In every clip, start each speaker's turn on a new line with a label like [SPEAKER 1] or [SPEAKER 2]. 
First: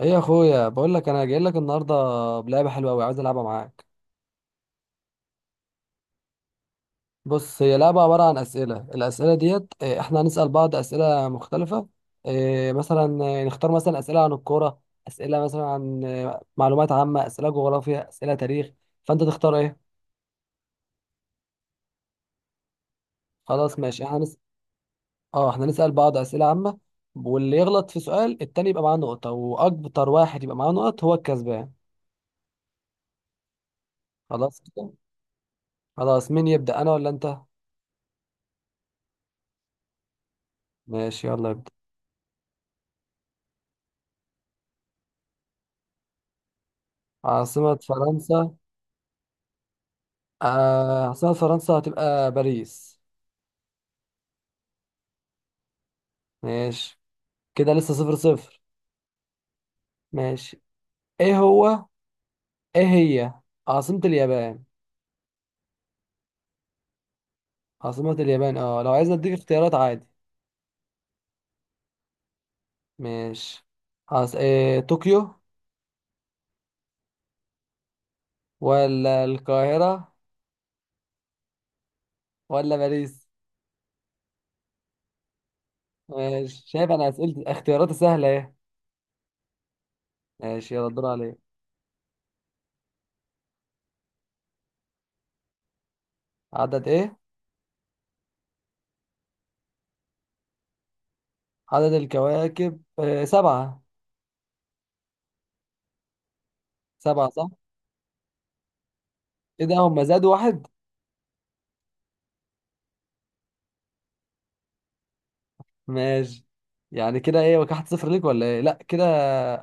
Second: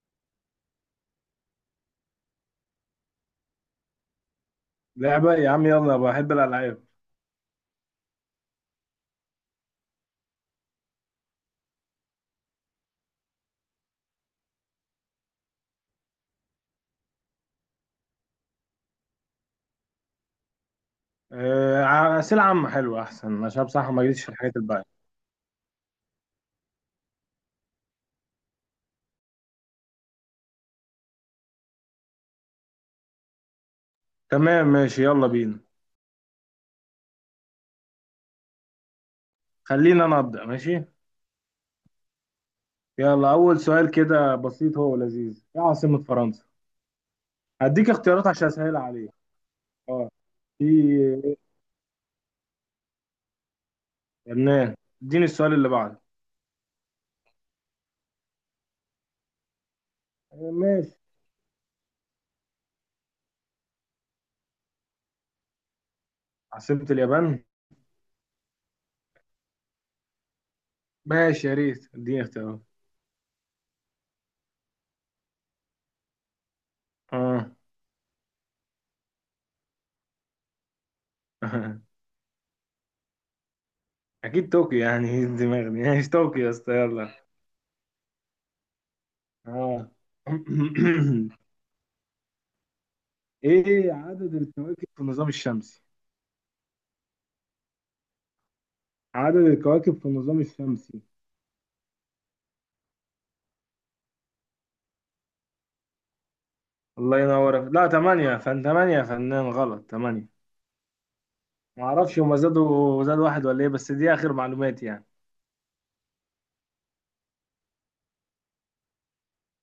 [SPEAKER 1] ايه يا اخويا بقول لك انا جاي لك النهارده بلعبه حلوه قوي عايز العبها معاك.
[SPEAKER 2] لعبة يا عم، يلا بحب الألعاب.
[SPEAKER 1] بص، هي لعبه عباره عن اسئله. الاسئله ديت احنا هنسال بعض اسئله مختلفه. إيه، مثلا إيه، نختار مثلا اسئله عن الكوره، اسئله مثلا عن معلومات عامه، اسئله جغرافيا، اسئله تاريخ، فانت تختار ايه؟
[SPEAKER 2] أسئلة عامة حلوة أحسن، عشان
[SPEAKER 1] خلاص
[SPEAKER 2] بصراحة ما
[SPEAKER 1] ماشي،
[SPEAKER 2] جيتش في الحاجات الباقية.
[SPEAKER 1] اه احنا نسال بعض اسئله عامه، واللي يغلط في سؤال التاني يبقى معاه نقطه، واكتر واحد يبقى معاه نقط هو الكسبان. خلاص
[SPEAKER 2] تمام
[SPEAKER 1] كده.
[SPEAKER 2] ماشي، يلا بينا.
[SPEAKER 1] خلاص مين يبدا انا ولا انت؟
[SPEAKER 2] خلينا نبدأ، ماشي.
[SPEAKER 1] ماشي يلا ابدا.
[SPEAKER 2] يلا، أول سؤال كده بسيط هو لذيذ، إيه عاصمة فرنسا؟
[SPEAKER 1] عاصمه
[SPEAKER 2] هديك اختيارات عشان
[SPEAKER 1] فرنسا.
[SPEAKER 2] أسهل عليك. أه. في
[SPEAKER 1] عاصمة فرنسا هتبقى باريس.
[SPEAKER 2] لبنان. اديني السؤال اللي بعده.
[SPEAKER 1] ماشي كده لسه صفر صفر. ماشي.
[SPEAKER 2] ماشي.
[SPEAKER 1] ايه هو ايه هي عاصمة اليابان؟
[SPEAKER 2] عاصمة اليابان؟
[SPEAKER 1] عاصمة اليابان، اه لو عايز اديك اختيارات عادي.
[SPEAKER 2] ماشي، يا ريت اديني اختيارات.
[SPEAKER 1] ماشي. طوكيو،
[SPEAKER 2] أه.
[SPEAKER 1] ولا القاهرة، ولا باريس.
[SPEAKER 2] أكيد طوكيو يعني. إيه الدماغ دي؟ ماشي، طوكيو يا
[SPEAKER 1] ماشي،
[SPEAKER 2] اسطى،
[SPEAKER 1] شايف انا
[SPEAKER 2] يلا.
[SPEAKER 1] اسئلة اختياراتي سهلة ايه.
[SPEAKER 2] أه.
[SPEAKER 1] ماشي يلا الدور عليك.
[SPEAKER 2] ايه عدد الكواكب في النظام الشمسي؟
[SPEAKER 1] عدد ايه؟
[SPEAKER 2] عدد الكواكب في النظام الشمسي.
[SPEAKER 1] عدد الكواكب سبعة.
[SPEAKER 2] الله
[SPEAKER 1] سبعة صح،
[SPEAKER 2] ينورك، لا تمانية يا فن تمانية يا فنان،
[SPEAKER 1] ايه ده
[SPEAKER 2] غلط
[SPEAKER 1] هم
[SPEAKER 2] تمانية.
[SPEAKER 1] زادوا واحد؟
[SPEAKER 2] معرفش هما زاد واحد ولا ايه، بس دي اخر معلوماتي يعني.
[SPEAKER 1] ماشي، يعني كده ايه واحد صفر ليك ولا ايه؟ لا كده،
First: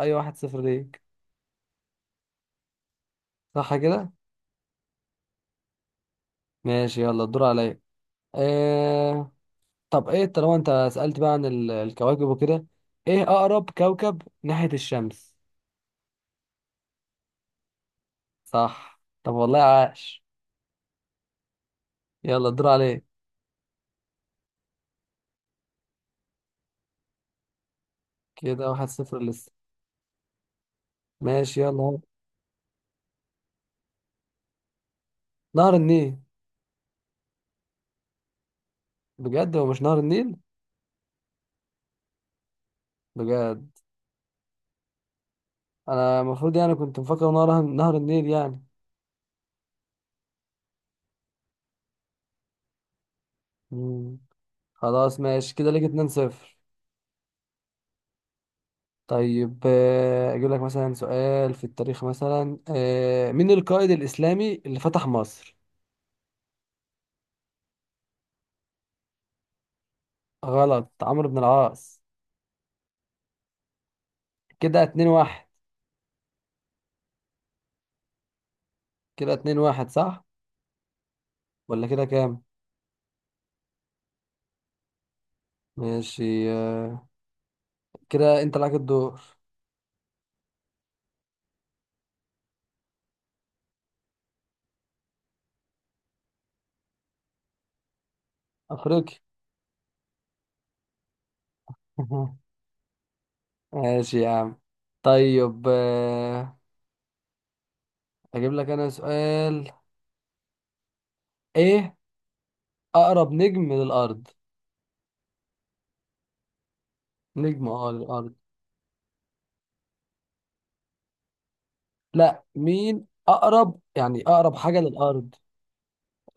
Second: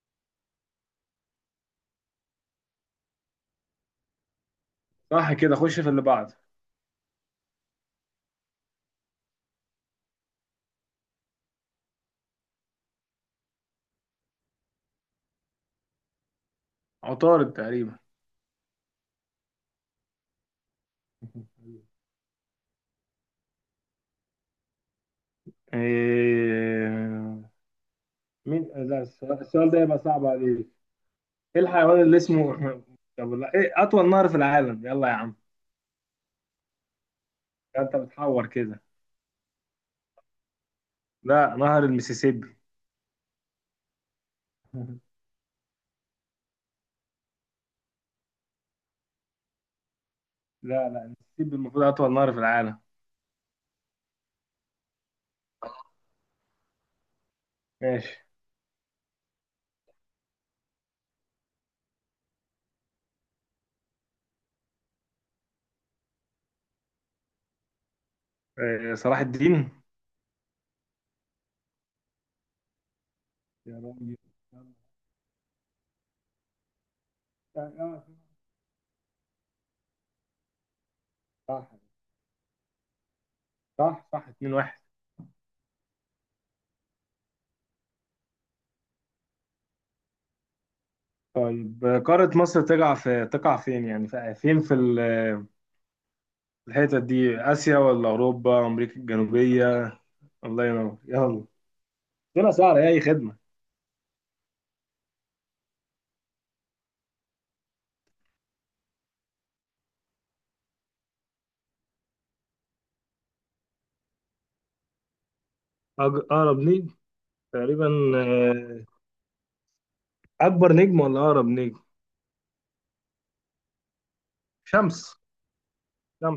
[SPEAKER 1] اي واحد صفر ليك صح كده.
[SPEAKER 2] صح كده، خش في اللي بعد.
[SPEAKER 1] ماشي يلا الدور عليا. آه... طب ايه، طالما انت سألت بقى عن الكواكب وكده، ايه اقرب كوكب ناحية الشمس؟
[SPEAKER 2] عطارد تقريبا.
[SPEAKER 1] صح، طب والله عاش. يلا الدور عليك.
[SPEAKER 2] إيه...
[SPEAKER 1] كده
[SPEAKER 2] مين،
[SPEAKER 1] واحد
[SPEAKER 2] لا
[SPEAKER 1] صفر
[SPEAKER 2] السؤال
[SPEAKER 1] لسه.
[SPEAKER 2] السؤال ده يبقى صعب عليك.
[SPEAKER 1] ماشي
[SPEAKER 2] ايه
[SPEAKER 1] يلا.
[SPEAKER 2] الحيوان اللي اسمه طب لا، ايه اطول نهر في العالم؟ يلا يا عم.
[SPEAKER 1] نهر النيل.
[SPEAKER 2] ده انت بتحور كده.
[SPEAKER 1] بجد هو مش نهر النيل؟
[SPEAKER 2] لا، نهر المسيسيبي.
[SPEAKER 1] بجد؟ انا المفروض يعني كنت مفكر نهر النيل يعني.
[SPEAKER 2] لا لا، المسيسيبي المفروض اطول نهر في العالم.
[SPEAKER 1] مم. خلاص ماشي، كده ليك اتنين صفر.
[SPEAKER 2] ماشي.
[SPEAKER 1] طيب اجيب لك مثلا سؤال في التاريخ، مثلا مين القائد الاسلامي اللي فتح مصر؟
[SPEAKER 2] صلاح الدين.
[SPEAKER 1] غلط، عمرو بن العاص.
[SPEAKER 2] يا راجل.
[SPEAKER 1] كده اتنين واحد.
[SPEAKER 2] آه،
[SPEAKER 1] كده اتنين واحد صح؟
[SPEAKER 2] صح
[SPEAKER 1] ولا كده كام؟
[SPEAKER 2] صح صح 2-1.
[SPEAKER 1] ماشي كده انت لك الدور.
[SPEAKER 2] طيب، قارة مصر تقع فين يعني، فين في الحتة دي، آسيا ولا أوروبا، أمريكا
[SPEAKER 1] افريقيا.
[SPEAKER 2] الجنوبية؟ الله ينور، يلا. طلع سهلة، أي خدمة.
[SPEAKER 1] ماشي يا عم. طيب اجيب لك انا سؤال، ايه اقرب نجم للارض؟
[SPEAKER 2] أقرب نجم
[SPEAKER 1] نجم،
[SPEAKER 2] تقريبا،
[SPEAKER 1] اه، للارض.
[SPEAKER 2] آه، أكبر نجم ولا أقرب نجم؟
[SPEAKER 1] لا مين اقرب، يعني اقرب حاجة
[SPEAKER 2] شمس،
[SPEAKER 1] للارض.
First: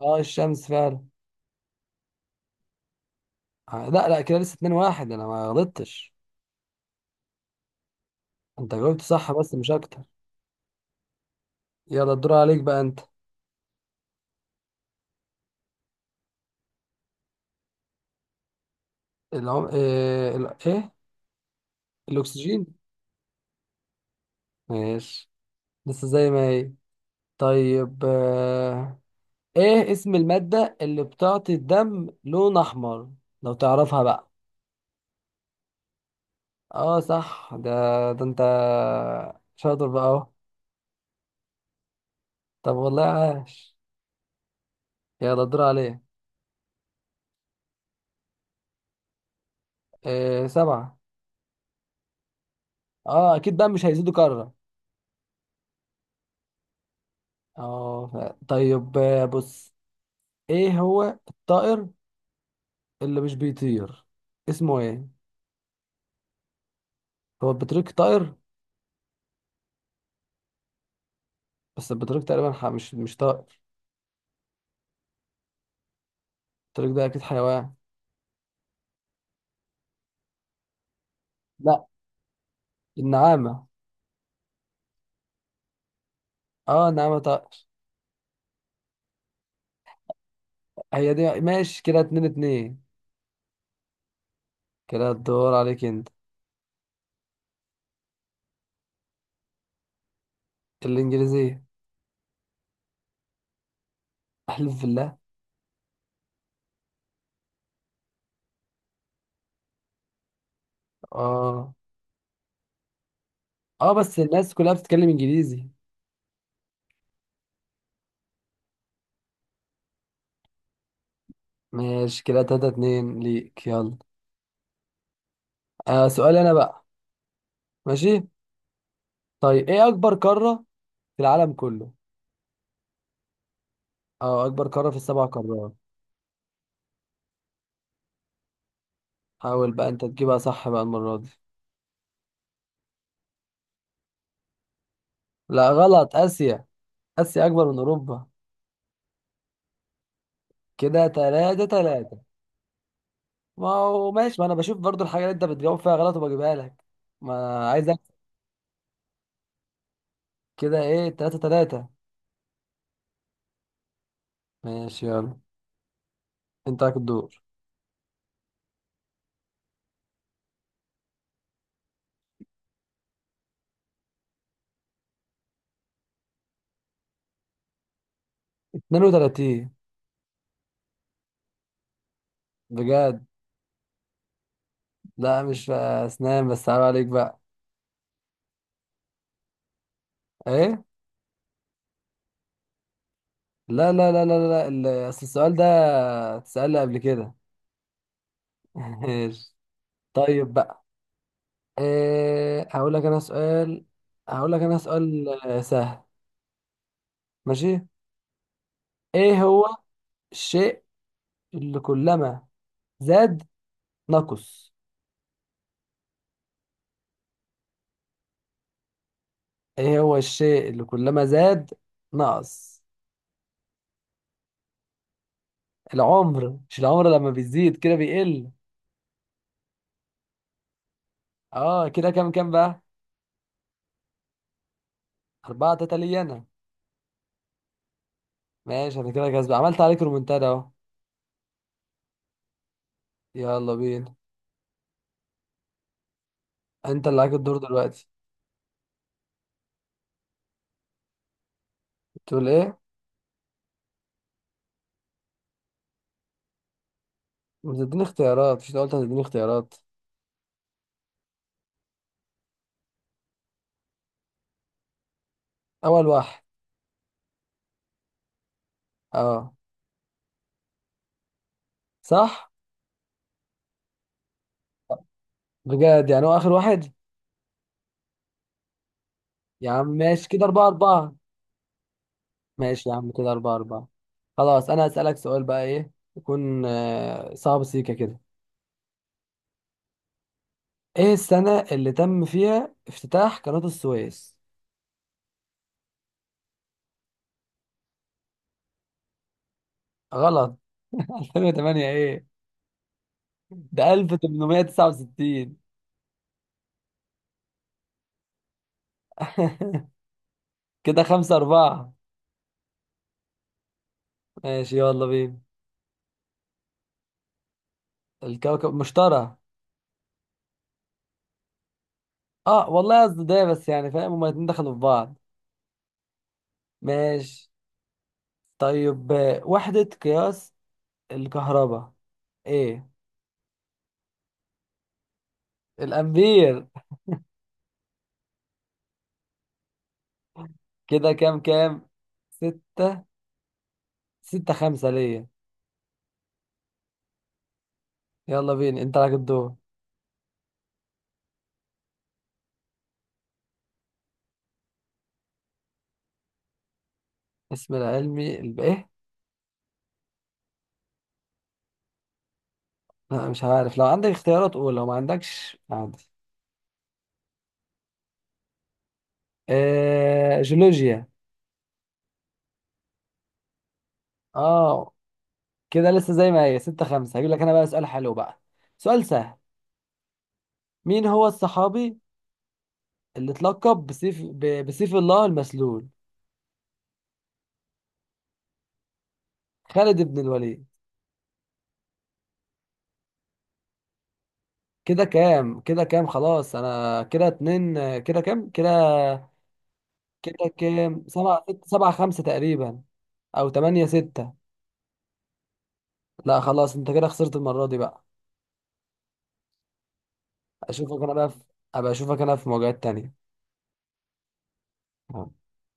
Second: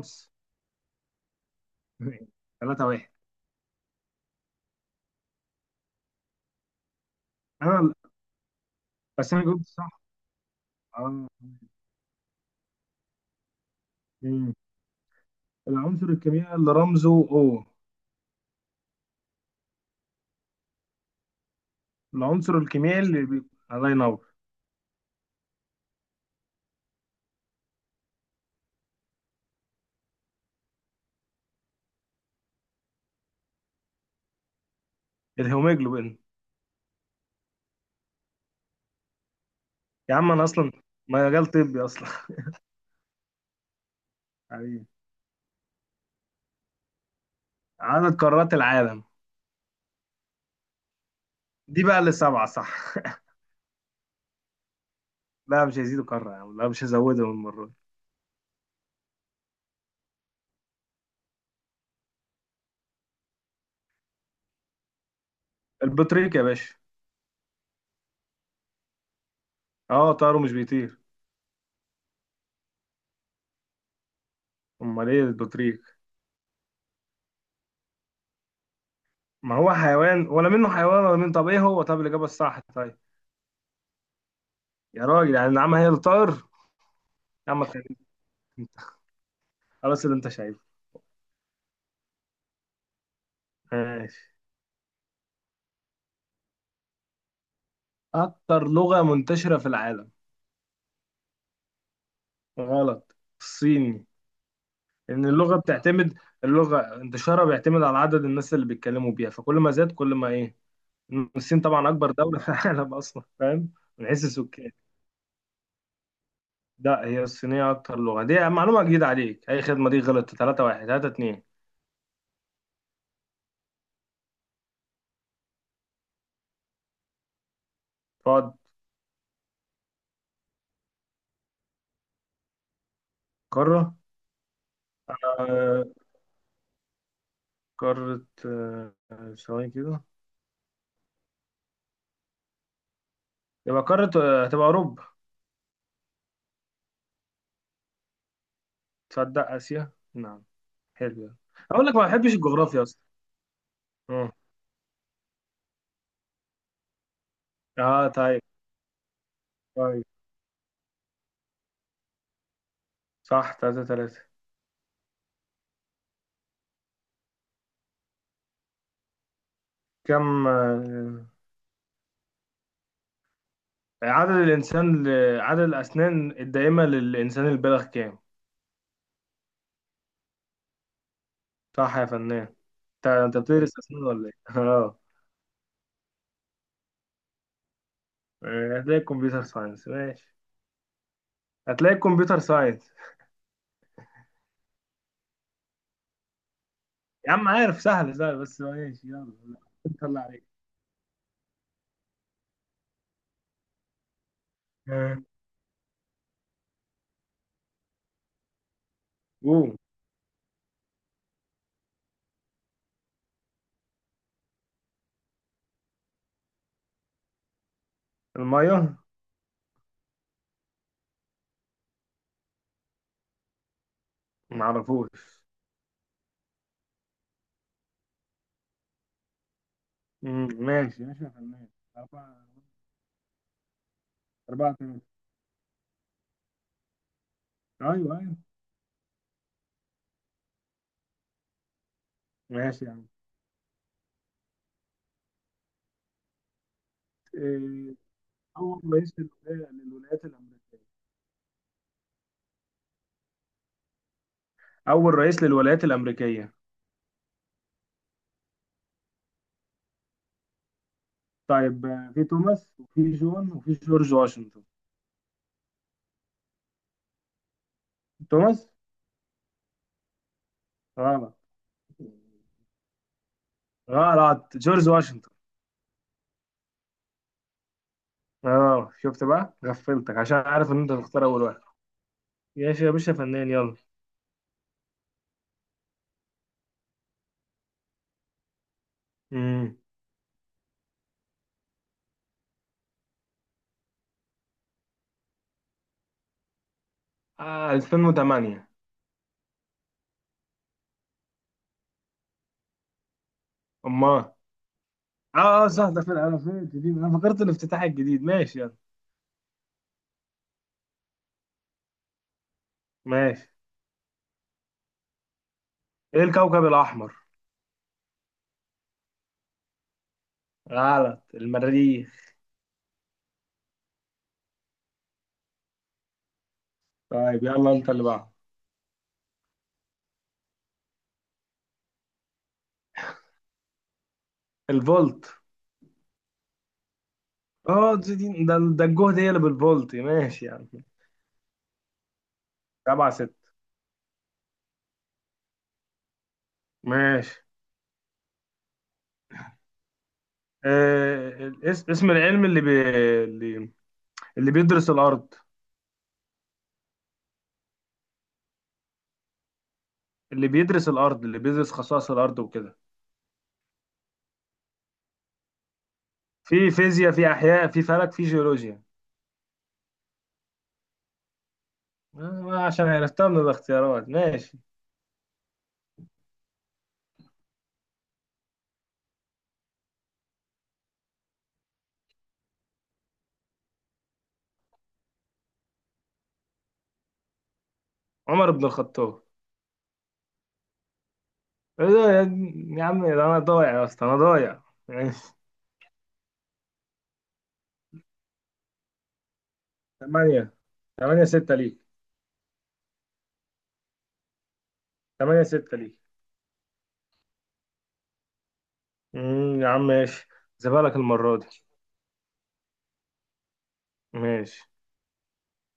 [SPEAKER 1] اه الشمس فعلا.
[SPEAKER 2] ثلاثة واحد.
[SPEAKER 1] لا لا, كده لسه 2-1، انا ما غلطتش.
[SPEAKER 2] أنا.
[SPEAKER 1] انت جاوبت صح
[SPEAKER 2] بس أنا
[SPEAKER 1] بس
[SPEAKER 2] جبت
[SPEAKER 1] مش اكتر.
[SPEAKER 2] صح. آه.
[SPEAKER 1] يلا الدور عليك بقى انت.
[SPEAKER 2] مم. العنصر الكيميائي اللي رمزه O.
[SPEAKER 1] العم... ايه, ال... إيه؟
[SPEAKER 2] العنصر
[SPEAKER 1] الاكسجين.
[SPEAKER 2] الكيميائي اللي بي... الله ينور.
[SPEAKER 1] ماشي، لسه زي ما هي. طيب ايه اسم المادة اللي بتعطي الدم لون احمر، لو تعرفها بقى؟
[SPEAKER 2] الهيموجلوبين.
[SPEAKER 1] اه صح ده، ده انت شاطر بقى
[SPEAKER 2] يا
[SPEAKER 1] اهو.
[SPEAKER 2] عم انا اصلا مجال طبي اصلا.
[SPEAKER 1] طب والله عاش.
[SPEAKER 2] حبيبي.
[SPEAKER 1] يلا الدور عليك.
[SPEAKER 2] عدد قارات العالم.
[SPEAKER 1] إيه؟ سبعة.
[SPEAKER 2] دي بقى اللي سبعة صح.
[SPEAKER 1] اه اكيد بقى مش هيزيدوا كرة.
[SPEAKER 2] لا مش هيزيدوا قارة يا عم، لا، مش هزودهم المرة دي.
[SPEAKER 1] اه. طيب بص، ايه هو الطائر اللي مش بيطير، اسمه ايه؟
[SPEAKER 2] البطريق يا باشا.
[SPEAKER 1] هو البطريق طائر؟
[SPEAKER 2] اه طاره مش بيطير.
[SPEAKER 1] بس البطريق تقريبا مش طائر.
[SPEAKER 2] امال ايه البطريق؟
[SPEAKER 1] البطريق ده اكيد حيوان.
[SPEAKER 2] ما هو حيوان ولا منه، حيوان ولا منه، طب ايه هو؟
[SPEAKER 1] لا،
[SPEAKER 2] طب الاجابة الصح؟ طيب.
[SPEAKER 1] النعامة.
[SPEAKER 2] يا راجل، يعني النعامة هي اللي طائر؟
[SPEAKER 1] اه النعامة طائر.
[SPEAKER 2] يا عم خليك انت، خلاص اللي انت شايفه.
[SPEAKER 1] هي دي، ماشي كده اتنين اتنين.
[SPEAKER 2] ماشي.
[SPEAKER 1] كده الدور عليك انت.
[SPEAKER 2] اكتر لغة منتشرة في العالم.
[SPEAKER 1] الانجليزية.
[SPEAKER 2] غلط. الصيني.
[SPEAKER 1] احلف بالله!
[SPEAKER 2] لأن اللغة بتعتمد، اللغة انتشارها بيعتمد على عدد الناس اللي بيتكلموا بيها، فكل ما زاد كل ما إيه. الصين
[SPEAKER 1] اه
[SPEAKER 2] طبعا أكبر دولة في العالم أصلا، فاهم؟
[SPEAKER 1] اه
[SPEAKER 2] من
[SPEAKER 1] بس
[SPEAKER 2] حيث
[SPEAKER 1] الناس
[SPEAKER 2] السكان.
[SPEAKER 1] كلها بتتكلم انجليزي.
[SPEAKER 2] لا، هي الصينية أكتر لغة، دي معلومة جديدة عليك، أي خدمة، دي غلط. 3 1 3 2.
[SPEAKER 1] ماشي كده تلاتة اتنين ليك، يلا. آه سؤالي انا بقى. ماشي.
[SPEAKER 2] تقعد.
[SPEAKER 1] طيب ايه اكبر قارة في العالم كله؟
[SPEAKER 2] قارة
[SPEAKER 1] اه اكبر قارة في السبع قارات.
[SPEAKER 2] آه، قارة، ثواني
[SPEAKER 1] حاول بقى
[SPEAKER 2] كده.
[SPEAKER 1] انت تجيبها صح بقى المرة دي.
[SPEAKER 2] يبقى قارة، هتبقى أوروبا.
[SPEAKER 1] لا غلط، آسيا. آسيا أكبر من أوروبا.
[SPEAKER 2] تصدق آسيا، نعم.
[SPEAKER 1] كده
[SPEAKER 2] حلو ده.
[SPEAKER 1] تلاتة
[SPEAKER 2] أقول لك ما
[SPEAKER 1] تلاتة.
[SPEAKER 2] بحبش الجغرافيا أصلا.
[SPEAKER 1] ما هو
[SPEAKER 2] أه.
[SPEAKER 1] ماشي، ما أنا بشوف برضو الحاجة اللي أنت بتجاوب فيها غلط وبجيبها لك. ما أنا عايز أكسب.
[SPEAKER 2] طيب. طيب.
[SPEAKER 1] كده إيه، تلاتة تلاتة.
[SPEAKER 2] صح 3 3.
[SPEAKER 1] ماشي يلا، أنت عليك الدور.
[SPEAKER 2] كم آه، عدد الإنسان ل... عدد الأسنان الدائمة للإنسان البالغ كام؟
[SPEAKER 1] اتنين وتلاتين.
[SPEAKER 2] صح يا فنان. أنت
[SPEAKER 1] بجد.
[SPEAKER 2] أنت بتدرس أسنان ولا إيه؟ أه.
[SPEAKER 1] لا مش أسنان، بس عيب عليك بقى.
[SPEAKER 2] هتلاقي كمبيوتر ساينس، ماشي،
[SPEAKER 1] إيه؟
[SPEAKER 2] هتلاقي كمبيوتر ساينس.
[SPEAKER 1] لا لا لا لا لا، أصل السؤال ده اتسأل لي قبل
[SPEAKER 2] يا
[SPEAKER 1] كده.
[SPEAKER 2] عم عارف، سهل سهل، بس ماشي يلا.
[SPEAKER 1] ماشي.
[SPEAKER 2] طلع عليك.
[SPEAKER 1] طيب بقى، إيه، هقول لك أنا
[SPEAKER 2] آه.
[SPEAKER 1] سؤال سهل. ماشي. ايه هو
[SPEAKER 2] قوم.
[SPEAKER 1] الشيء اللي كلما زاد نقص؟
[SPEAKER 2] المية.
[SPEAKER 1] ايه هو الشيء اللي كلما زاد نقص
[SPEAKER 2] معرفوش.
[SPEAKER 1] العمر. مش العمر لما بيزيد كده بيقل.
[SPEAKER 2] مم، ماشي ماشي يا فنان.
[SPEAKER 1] اه كده كام
[SPEAKER 2] أربعة.
[SPEAKER 1] كام بقى؟
[SPEAKER 2] أربعة تمام.
[SPEAKER 1] أربعة تلاتة ليا أنا.
[SPEAKER 2] أيوه أيوه.
[SPEAKER 1] ماشي، أنا كده كسب، عملت عليك رومنتادا أهو.
[SPEAKER 2] ماشي يا عم.
[SPEAKER 1] يلا بينا، أنت اللي عليك الدور
[SPEAKER 2] إيه،
[SPEAKER 1] دلوقتي.
[SPEAKER 2] أول رئيس للولايات الأمريكية.
[SPEAKER 1] بتقول إيه؟
[SPEAKER 2] أول رئيس للولايات الأمريكية.
[SPEAKER 1] بتديني اختيارات، مش أنت قلت هتديني اختيارات؟
[SPEAKER 2] طيب، في توماس وفي جون وفي جورج واشنطن.
[SPEAKER 1] أول واحد.
[SPEAKER 2] توماس.
[SPEAKER 1] أه.
[SPEAKER 2] غلط.
[SPEAKER 1] صح؟
[SPEAKER 2] غلط، جورج واشنطن.
[SPEAKER 1] بجد، يعني هو آخر واحد؟
[SPEAKER 2] اه شفت بقى
[SPEAKER 1] يا عم
[SPEAKER 2] غفلتك،
[SPEAKER 1] ماشي،
[SPEAKER 2] عشان
[SPEAKER 1] كده أربعة
[SPEAKER 2] عارف ان انت
[SPEAKER 1] أربعة.
[SPEAKER 2] تختار اول واحد. ماشي
[SPEAKER 1] ماشي
[SPEAKER 2] يا
[SPEAKER 1] يا عم
[SPEAKER 2] باشا،
[SPEAKER 1] كده
[SPEAKER 2] فنان،
[SPEAKER 1] أربعة
[SPEAKER 2] يلا.
[SPEAKER 1] أربعة. خلاص أنا هسألك سؤال بقى، إيه يكون صعب سيكا كده.
[SPEAKER 2] امم.
[SPEAKER 1] إيه السنة اللي تم فيها افتتاح قناة السويس؟
[SPEAKER 2] 2008.
[SPEAKER 1] غلط. 2008 إيه؟ ده
[SPEAKER 2] امال.
[SPEAKER 1] 1869.
[SPEAKER 2] اه اه، صح ده، في الالفين الجديد انا فكرت الافتتاح الجديد. ماشي يلا.
[SPEAKER 1] كده خمسة أربعة.
[SPEAKER 2] ماشي.
[SPEAKER 1] ماشي يلا بينا.
[SPEAKER 2] ايه الكوكب الاحمر؟
[SPEAKER 1] الكوكب مشتري.
[SPEAKER 2] غلط، المريخ.
[SPEAKER 1] اه والله قصدي ده، بس يعني فاهم هما الاتنين دخلوا في بعض.
[SPEAKER 2] طيب
[SPEAKER 1] ماشي.
[SPEAKER 2] يلا انت اللي بعده.
[SPEAKER 1] طيب وحدة قياس الكهرباء ايه؟
[SPEAKER 2] الفولت.
[SPEAKER 1] الأمبير.
[SPEAKER 2] اه، ده الجهد هي اللي بالفولت، ماشي يعني.
[SPEAKER 1] كده كام كام؟ ستة.
[SPEAKER 2] 7 6.
[SPEAKER 1] ستة خمسة ليا.
[SPEAKER 2] ماشي.
[SPEAKER 1] يلا بينا، انت لك الدور.
[SPEAKER 2] اسم العلم اللي اللي بيدرس الارض،
[SPEAKER 1] ايه.
[SPEAKER 2] اللي بيدرس الارض اللي بيدرس خصائص الارض وكده.
[SPEAKER 1] لا مش عارف، لو عندك اختيارات قول، لو ما عندكش عادي.
[SPEAKER 2] في فيزياء، في احياء، في فلك، في جيولوجيا.
[SPEAKER 1] آه جيولوجيا.
[SPEAKER 2] عشان عرفتها من الاختيارات، ماشي.
[SPEAKER 1] اه كده لسه زي ما هي، ستة خمسة. هجيب لك انا بقى سؤال حلو بقى، سؤال سهل. مين هو الصحابي اللي اتلقب بسيف الله المسلول؟
[SPEAKER 2] عمر بن الخطاب.
[SPEAKER 1] خالد بن الوليد.
[SPEAKER 2] إيه ده يا عم، ده انا ضايع يا اسطى، انا ضايع.
[SPEAKER 1] كده
[SPEAKER 2] ماشي.
[SPEAKER 1] كام، كده كام، خلاص انا كده اتنين، كده كام كده؟
[SPEAKER 2] ثمانية. ثمانية ستة ليك.
[SPEAKER 1] سبعة خمسة تقريبا. او تمانية ستة.
[SPEAKER 2] ثمانية ستة ليك.
[SPEAKER 1] لا خلاص، انت كده خسرت المرة دي بقى.
[SPEAKER 2] مم، يا عم ماشي. زبالك
[SPEAKER 1] اشوفك انا بقى في...
[SPEAKER 2] المرة دي.
[SPEAKER 1] ابقى اشوفك انا في مواجهات تانية.
[SPEAKER 2] ماشي.